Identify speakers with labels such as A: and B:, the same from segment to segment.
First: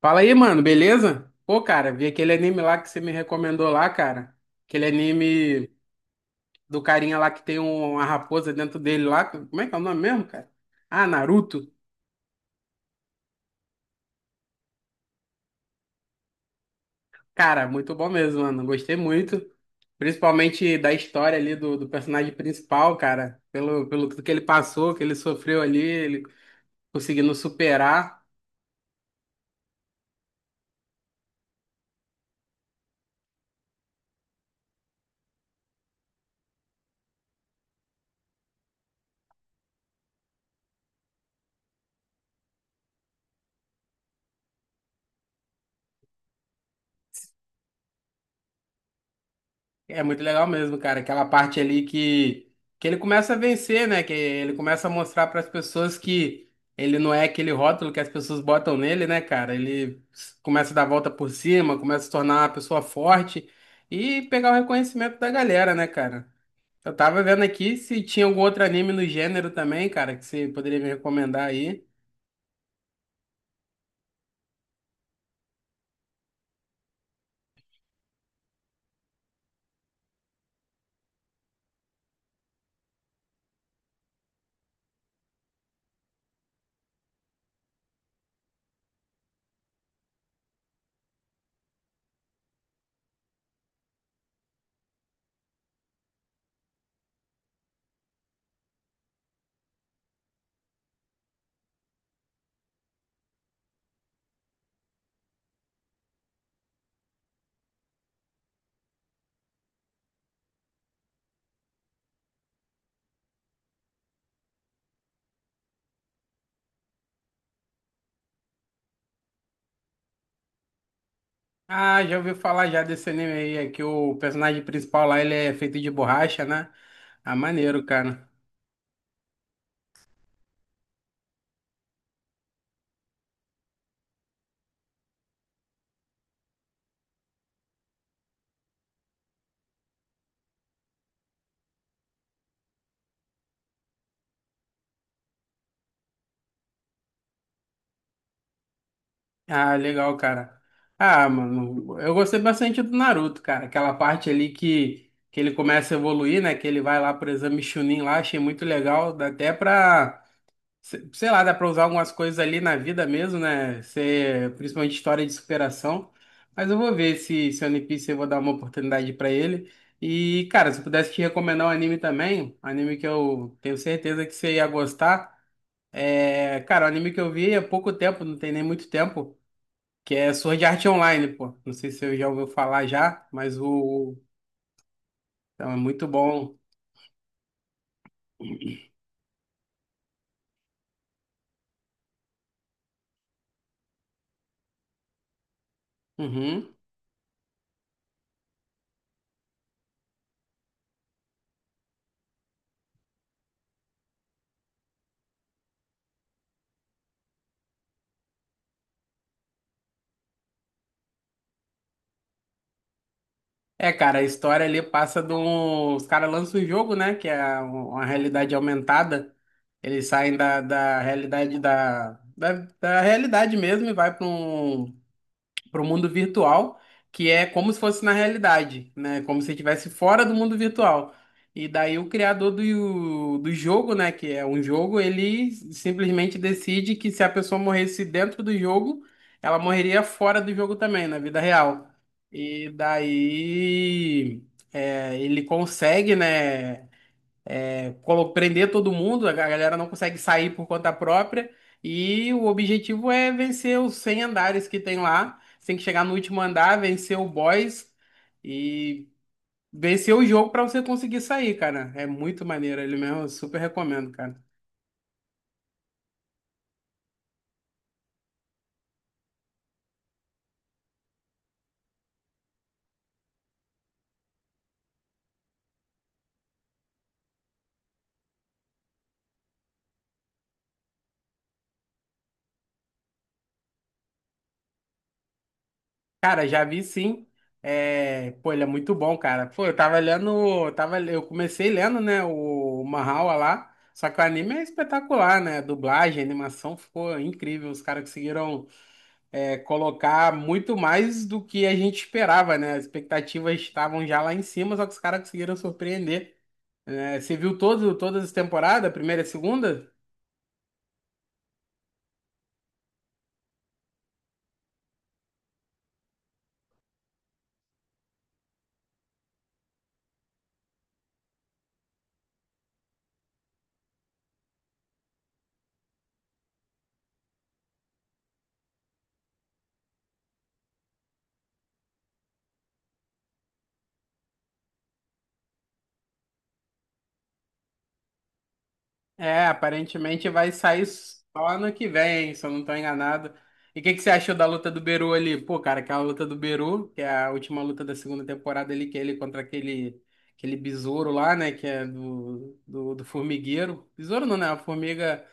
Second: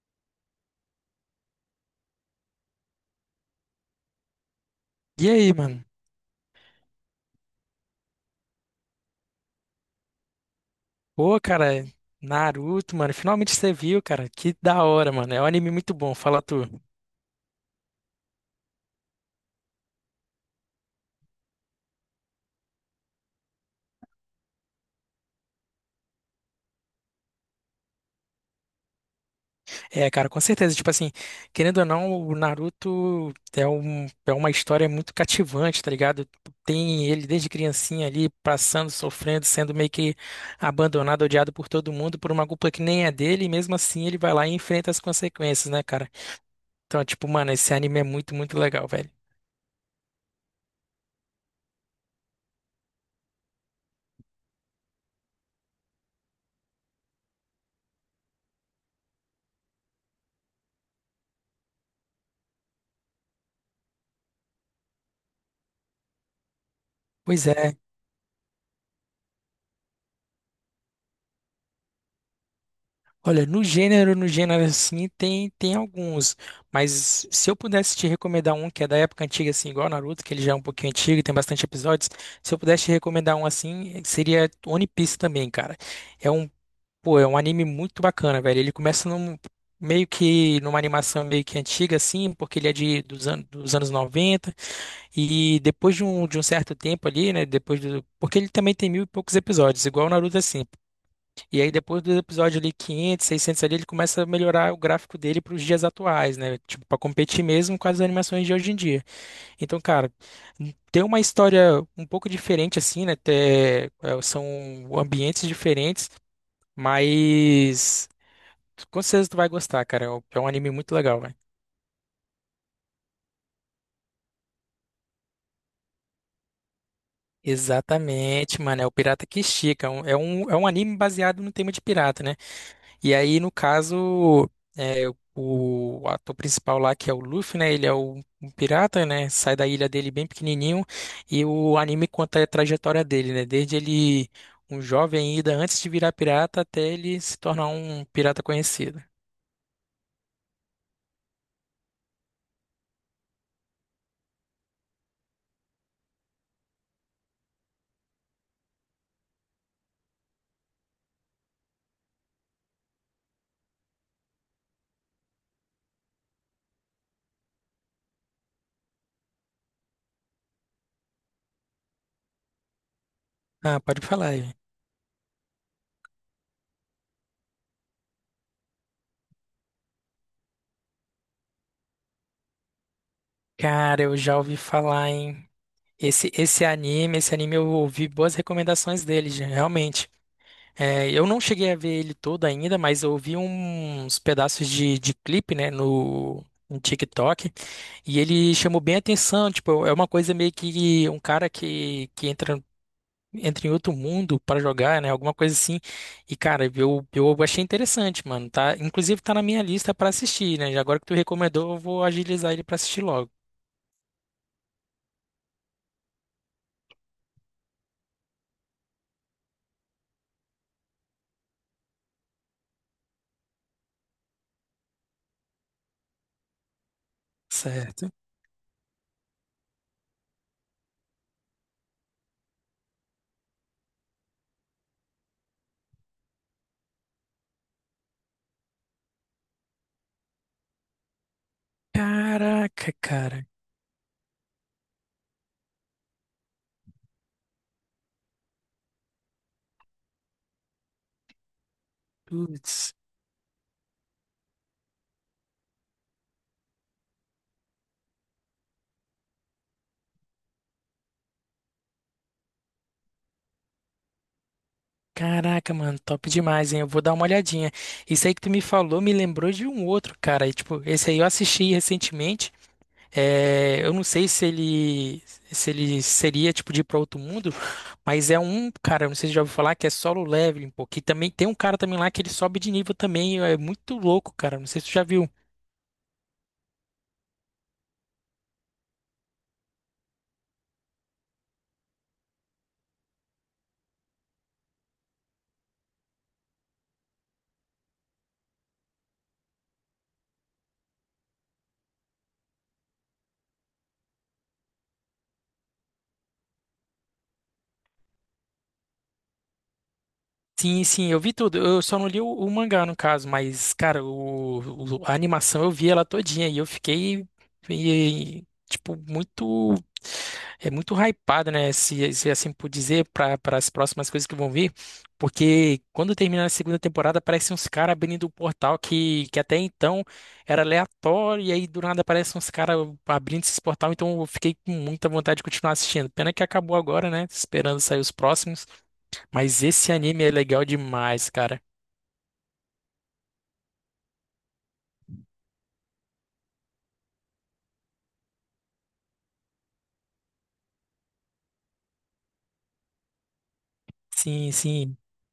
A: Fala aí, mano, beleza? Pô, cara, vi aquele anime lá que você me recomendou lá, cara. Aquele
B: E aí,
A: anime
B: mano?
A: do carinha lá que tem uma raposa dentro dele lá. Como é que é o nome mesmo, cara? Ah,
B: Pô,
A: Naruto.
B: cara, Naruto, mano, finalmente você viu, cara. Que da hora, mano. É um anime muito bom, fala tu.
A: Cara, muito bom mesmo, mano. Gostei muito. Principalmente da história ali do personagem principal, cara. Pelo que ele passou, que ele sofreu ali, ele conseguindo superar.
B: É, cara, com certeza. Tipo assim, querendo ou não, o Naruto é, é uma história muito cativante, tá ligado? Tem ele desde criancinha ali, passando, sofrendo, sendo meio que abandonado, odiado por todo mundo, por uma culpa que nem é dele, e mesmo assim ele vai lá e enfrenta as consequências, né, cara? Então, tipo, mano, esse anime é muito, muito legal, velho.
A: É muito legal mesmo, cara. Aquela parte ali que ele começa a vencer, né? Que ele começa a mostrar para as pessoas que ele não é aquele rótulo que as pessoas botam nele, né, cara? Começa a dar a volta por cima, começa a se tornar uma pessoa forte e pegar o reconhecimento da galera, né, cara? Eu tava vendo
B: Pois
A: aqui
B: é.
A: se tinha algum outro anime no gênero também, cara, que você poderia me recomendar aí.
B: Olha, no gênero, no gênero assim, tem alguns, mas se eu pudesse te recomendar um que é da época antiga, assim, igual Naruto, que ele já é um pouquinho antigo e tem bastante episódios, se eu pudesse te recomendar um assim, seria One Piece também, cara. É um, pô, é um anime muito bacana, velho. Ele começa num, meio que numa animação meio que antiga, assim, porque ele é de, dos, an dos anos 90 e depois de um certo tempo ali, né, depois do, porque ele também tem mil e poucos episódios, igual o Naruto, assim. E aí depois do episódio ali 500, 600 ali, ele começa a melhorar o gráfico dele para os dias atuais, né? Tipo, para competir mesmo com as animações de hoje em dia. Então, cara, tem uma história um pouco diferente assim, né? Até, é, são ambientes diferentes, mas com certeza tu vai gostar, cara. É um anime muito legal, velho.
A: Ah, já ouvi falar já desse anime aí, é que o personagem principal lá ele é feito de borracha, né? Ah, maneiro, cara.
B: Exatamente, mano. É o Pirata que Estica. É um anime baseado no tema de pirata, né? E aí, no caso, é, o ator principal lá, que é o Luffy, né? Ele é o, um pirata, né? Sai da ilha dele bem pequenininho. E o anime conta a trajetória dele, né? Desde ele, um jovem ainda, antes de virar pirata, até ele se tornar um pirata conhecido.
A: Ah, legal, cara. Ah, mano, eu gostei bastante do Naruto, cara. Aquela parte ali que ele começa a evoluir, né? Que ele vai lá pro exame Chunin lá, achei muito legal. Dá até pra, se- Sei lá, dá pra usar algumas coisas ali na vida mesmo, né? Ser, principalmente história de superação. Mas eu vou ver se One Piece eu vou dar uma oportunidade pra ele. E, cara, se eu pudesse te recomendar um anime também, um anime que eu tenho
B: Ah, pode
A: certeza
B: falar
A: que
B: aí.
A: você ia gostar. É, cara, o anime que eu vi há pouco tempo, não tem nem muito tempo, que é Sword Art Online, pô. Não sei se você já ouviu falar já, mas
B: Cara,
A: o.
B: eu já ouvi falar em
A: Então, é muito
B: esse
A: bom.
B: esse anime, esse anime eu ouvi boas recomendações dele, já, realmente. É, eu não cheguei a ver ele todo ainda, mas eu vi uns pedaços de clipe, né, no,
A: Uhum.
B: no TikTok, e ele chamou bem a atenção, tipo, é uma coisa meio que um cara que entra, entra em outro mundo para jogar, né, alguma coisa assim, e cara, eu achei interessante, mano, tá, inclusive tá na minha lista para assistir, né, e agora que tu recomendou, eu vou agilizar ele para assistir logo,
A: É, cara, a história ali passa de um. Os caras lançam o jogo, né? Que é um, uma realidade aumentada. Eles saem da realidade da realidade mesmo e vai para o mundo virtual, que é como se fosse
B: certo?
A: na realidade, né? Como se estivesse fora do mundo virtual. E daí o criador do jogo, né, que é um jogo, ele simplesmente decide que se a pessoa morresse dentro do jogo, ela morreria fora do jogo também, na vida real. E
B: Caraca, cara,
A: daí ele consegue, né? Prender todo mundo, a galera não consegue sair por conta própria, e o
B: putz.
A: objetivo é vencer os 100 andares que tem lá. Você tem que chegar no último andar, vencer o boss e vencer o jogo para você conseguir sair, cara. É muito maneiro, ele mesmo, eu super recomendo, cara.
B: Caraca, mano, top demais, hein? Eu vou dar uma olhadinha. Isso aí que tu me falou me lembrou de um outro, cara. E, tipo, esse aí eu assisti recentemente. É, eu não sei se ele se ele seria tipo de ir pra outro mundo, mas é um, cara, eu não sei se já ouviu falar que é solo leveling, pô, que também tem um cara também lá que ele sobe de nível também, é muito louco, cara. Não sei se tu já viu.
A: Cara, já vi sim. É, pô, ele é muito bom, cara. Pô, eu tava lendo, eu comecei lendo, né, o Mahoua lá. Só que o anime é espetacular, né? Dublagem, animação ficou incrível. Os caras conseguiram colocar muito mais do que a gente esperava, né? As expectativas estavam já lá em cima, só que os caras conseguiram surpreender. Né? Você viu todo, todas as temporadas, a primeira e a segunda?
B: Sim, sim, eu vi tudo. Eu só não li o mangá, no caso, mas, cara, o, a animação eu vi ela todinha e eu fiquei, e- tipo, muito. É muito hypado, né? Se assim por dizer, para as próximas coisas que vão vir. Porque quando terminar a segunda temporada, aparecem uns caras abrindo o portal que até então era aleatório, e aí do nada aparecem uns caras abrindo esse portal. Então eu fiquei com muita vontade de continuar assistindo. Pena que acabou agora, né? Esperando sair os próximos.
A: É,
B: Mas esse anime
A: aparentemente
B: é
A: vai
B: legal
A: sair
B: demais,
A: só
B: cara.
A: ano que vem, se eu não tô enganado. E o que que você achou da luta do Beru ali? Pô, cara, aquela luta do Beru, que é a última luta da segunda temporada ali, que é ele contra aquele besouro lá, né? Que é do formigueiro. Besouro não, né?
B: Sim,
A: A
B: sim.
A: formiga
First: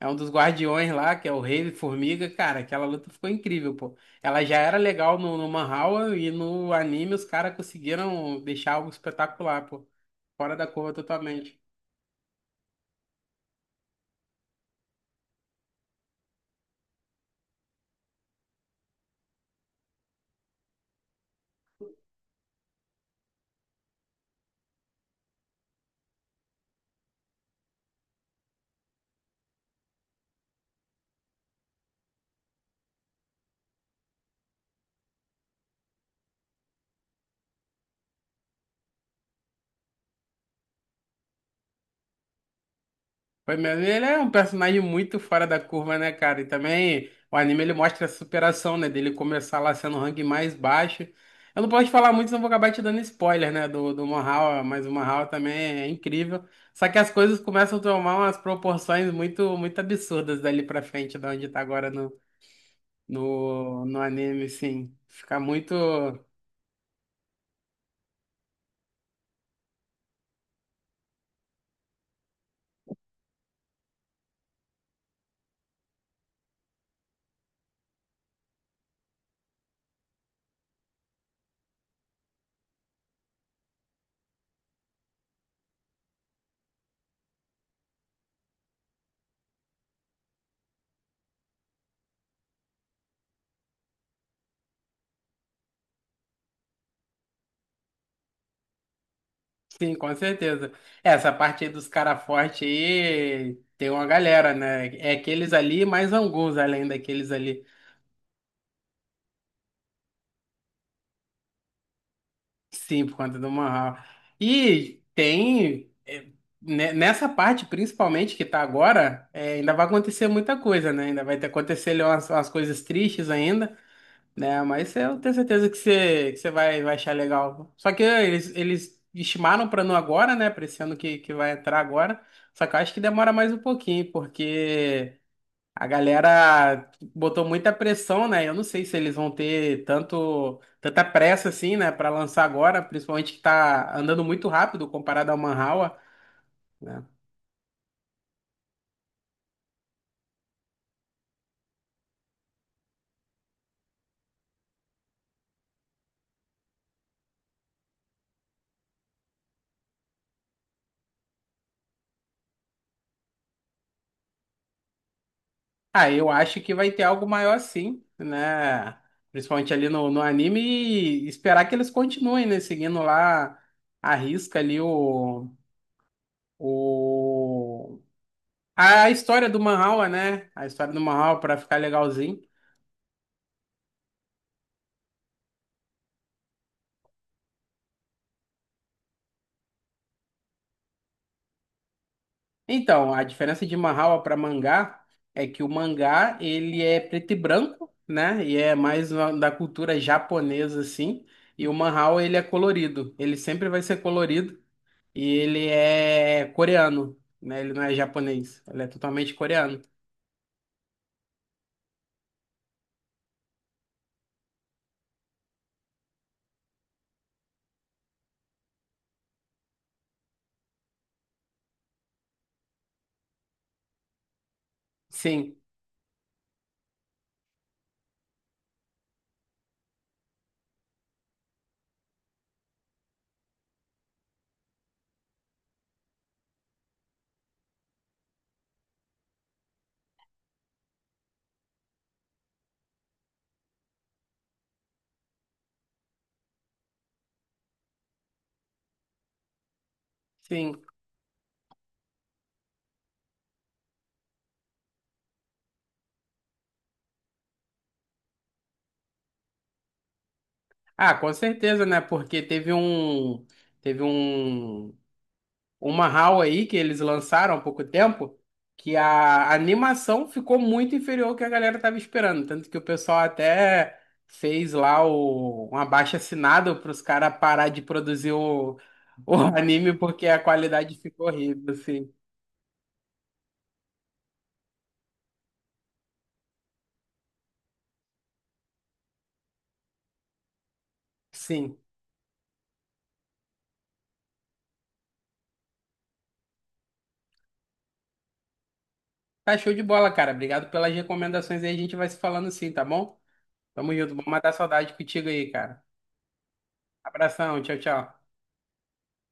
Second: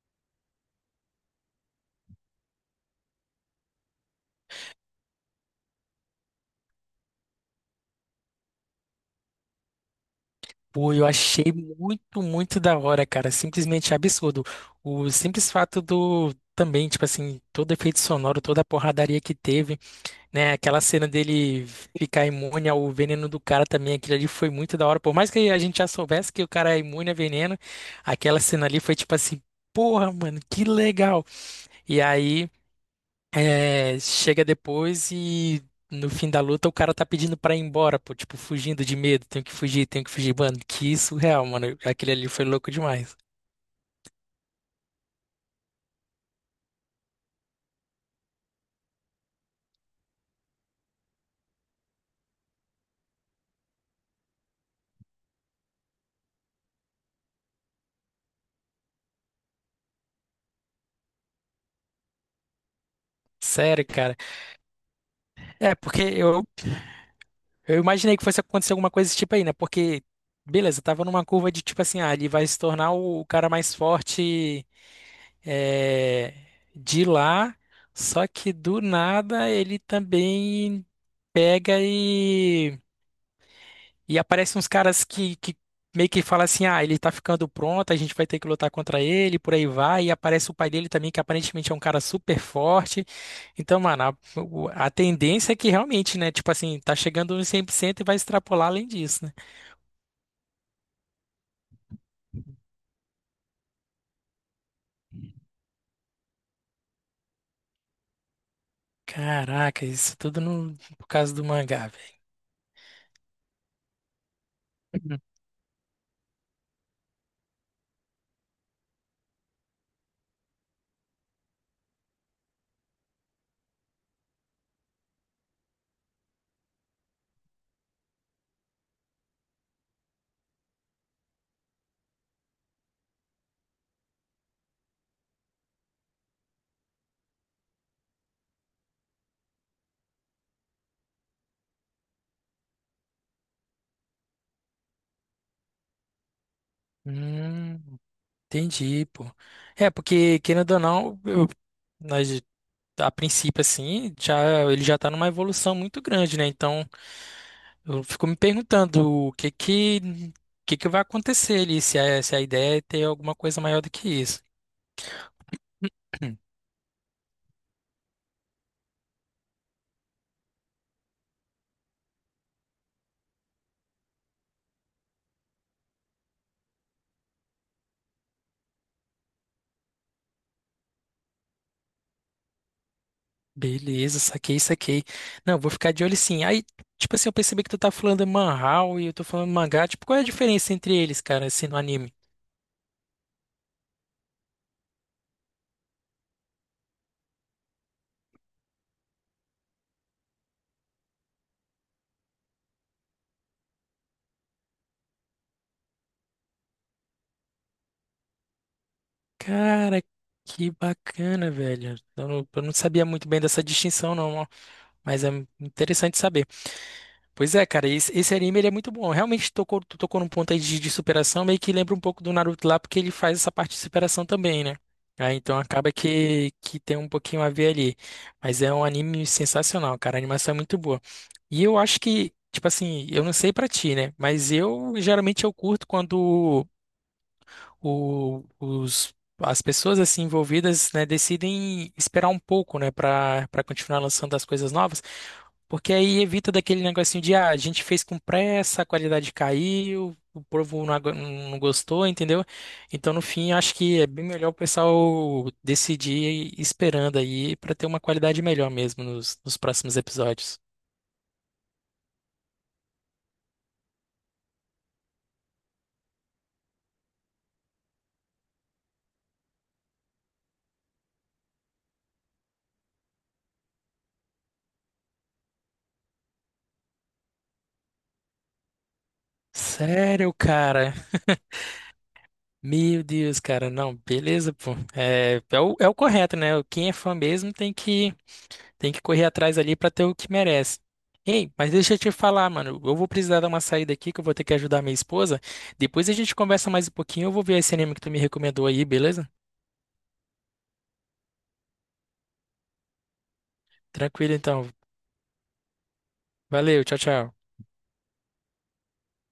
A: é um dos guardiões lá, que é o rei formiga. Cara, aquela luta ficou incrível, pô. Ela já era legal no Manhwa e no anime os caras conseguiram deixar algo espetacular, pô. Fora da curva
B: Pô, eu achei
A: totalmente.
B: muito, muito da hora, cara. Simplesmente absurdo. O simples fato do. Também, tipo assim, todo efeito sonoro, toda a porradaria que teve, né? Aquela cena dele ficar imune ao veneno do cara também, aquilo ali foi muito da hora. Por mais que a gente já soubesse que o cara é imune a veneno, aquela cena ali foi tipo assim, porra, mano, que legal. E aí. É, chega depois e no fim da luta o cara tá pedindo pra ir embora, pô, tipo, fugindo de medo, tenho que fugir, mano, que surreal, mano, aquele ali foi louco demais.
A: Foi mesmo. Ele é um personagem muito fora da curva, né, cara? E também o anime ele mostra a superação, né? Dele começar lá sendo o ranking mais baixo. Eu não posso falar muito, senão vou acabar te dando spoiler, né? Do Mahou, mas o Mahou também é incrível. Só que as coisas começam a tomar umas proporções muito absurdas dali pra frente, da onde tá agora
B: Sério,
A: no
B: cara.
A: anime, sim. Fica muito.
B: É, porque eu imaginei que fosse acontecer alguma coisa desse tipo aí, né? Porque, beleza, eu tava numa curva de tipo assim, ah, ele vai se tornar o cara mais forte é, de lá, só que do nada ele também pega e aparecem uns caras que meio que falam assim: ah, ele tá ficando pronto, a gente vai ter que lutar contra ele, por aí vai. E aparece o pai dele também, que aparentemente é um cara super forte. Então, mano, a, a tendência é que realmente, né? Tipo assim, tá chegando nos 100% e vai extrapolar além disso, né?
A: Sim, com certeza. Essa parte aí dos cara forte aí tem uma galera, né? É aqueles ali e mais alguns além daqueles ali.
B: Caraca, isso tudo no, por causa do mangá, velho.
A: Sim, por conta do Mahal. E nessa parte principalmente que tá agora, é, ainda vai acontecer muita coisa, né? Ainda vai ter acontecer ali umas coisas tristes ainda. Né? Mas eu tenho certeza que você vai achar legal. Só que eles estimaram para não agora, né? Para esse ano que vai entrar agora. Só que eu acho que demora mais um pouquinho, porque a galera botou muita pressão, né? Eu não sei se eles vão ter tanta pressa assim, né? Para lançar agora, principalmente que tá andando muito rápido comparado ao Manhwa. Né?
B: Hum, entendi, pô. É, porque, querendo ou não, nós, a princípio, assim, já, ele já tá numa evolução muito grande, né? Então. Eu fico me perguntando o que que vai acontecer ali, se a ideia é ter alguma coisa maior do que isso.
A: Ah, eu acho que vai ter algo maior sim, né? Principalmente ali no anime e esperar que eles continuem, né? Seguindo lá a risca ali o... A história do Manhwa, né? A história do Manhwa para ficar legalzinho.
B: Beleza, saquei, saquei. Não, vou ficar de olho sim. Aí, tipo assim, eu percebi que tu tá falando manhwa e eu tô falando mangá. Tipo, qual é a diferença entre eles, cara, assim, no anime?
A: Então, a diferença de Manhwa para mangá é que o mangá, ele é preto e branco, né? E é mais da cultura japonesa, assim. E o Manhwa, ele é colorido. Ele sempre vai ser colorido. E ele é coreano, né? Ele não é japonês, ele é totalmente coreano.
B: Cara, que bacana, velho. Eu não sabia muito bem dessa distinção, não, ó, mas é interessante saber. Pois é, cara, esse anime ele é muito bom. Realmente tocou, tu tocou num ponto aí de superação, meio que lembra um pouco do Naruto lá, porque ele faz essa parte de superação também, né? Aí,
A: Sim,
B: então acaba que tem um pouquinho a ver ali. Mas é um anime sensacional, cara. A animação é muito boa. E eu acho que, tipo assim, eu não sei pra ti, né? Mas eu geralmente eu curto quando os, as pessoas assim envolvidas, né, decidem esperar um pouco, né, para para continuar lançando as coisas novas, porque aí evita daquele negocinho de ah, a gente fez com pressa, a qualidade caiu, o
A: sim.
B: povo não, não gostou, entendeu? Então, no fim, acho que é bem melhor o pessoal decidir esperando aí para ter uma qualidade melhor mesmo nos próximos episódios.
A: Ah, com certeza, né? Porque teve uma HAL aí que eles lançaram há pouco tempo que a animação ficou muito inferior ao que a galera tava esperando, tanto que o pessoal até fez lá um abaixo-assinado para os caras parar de produzir o, o anime porque
B: Sério,
A: a
B: cara,
A: qualidade ficou horrível, assim.
B: Meu Deus, cara, não, beleza, pô. É, é o, é o correto, né? Quem é fã mesmo tem que correr atrás ali pra ter o que merece. Ei, mas
A: Sim.
B: deixa eu te falar, mano. Eu vou precisar dar uma saída aqui que eu vou ter que ajudar minha esposa. Depois a gente conversa mais um pouquinho. Eu vou ver esse anime que tu me recomendou aí, beleza?
A: Tá show de bola, cara. Obrigado pelas recomendações aí. A gente vai se falando sim, tá bom? Tamo junto. Vamos
B: Tranquilo,
A: matar a
B: então.
A: saudade contigo aí, cara.
B: Valeu, tchau, tchau.
A: Abração. Tchau, tchau.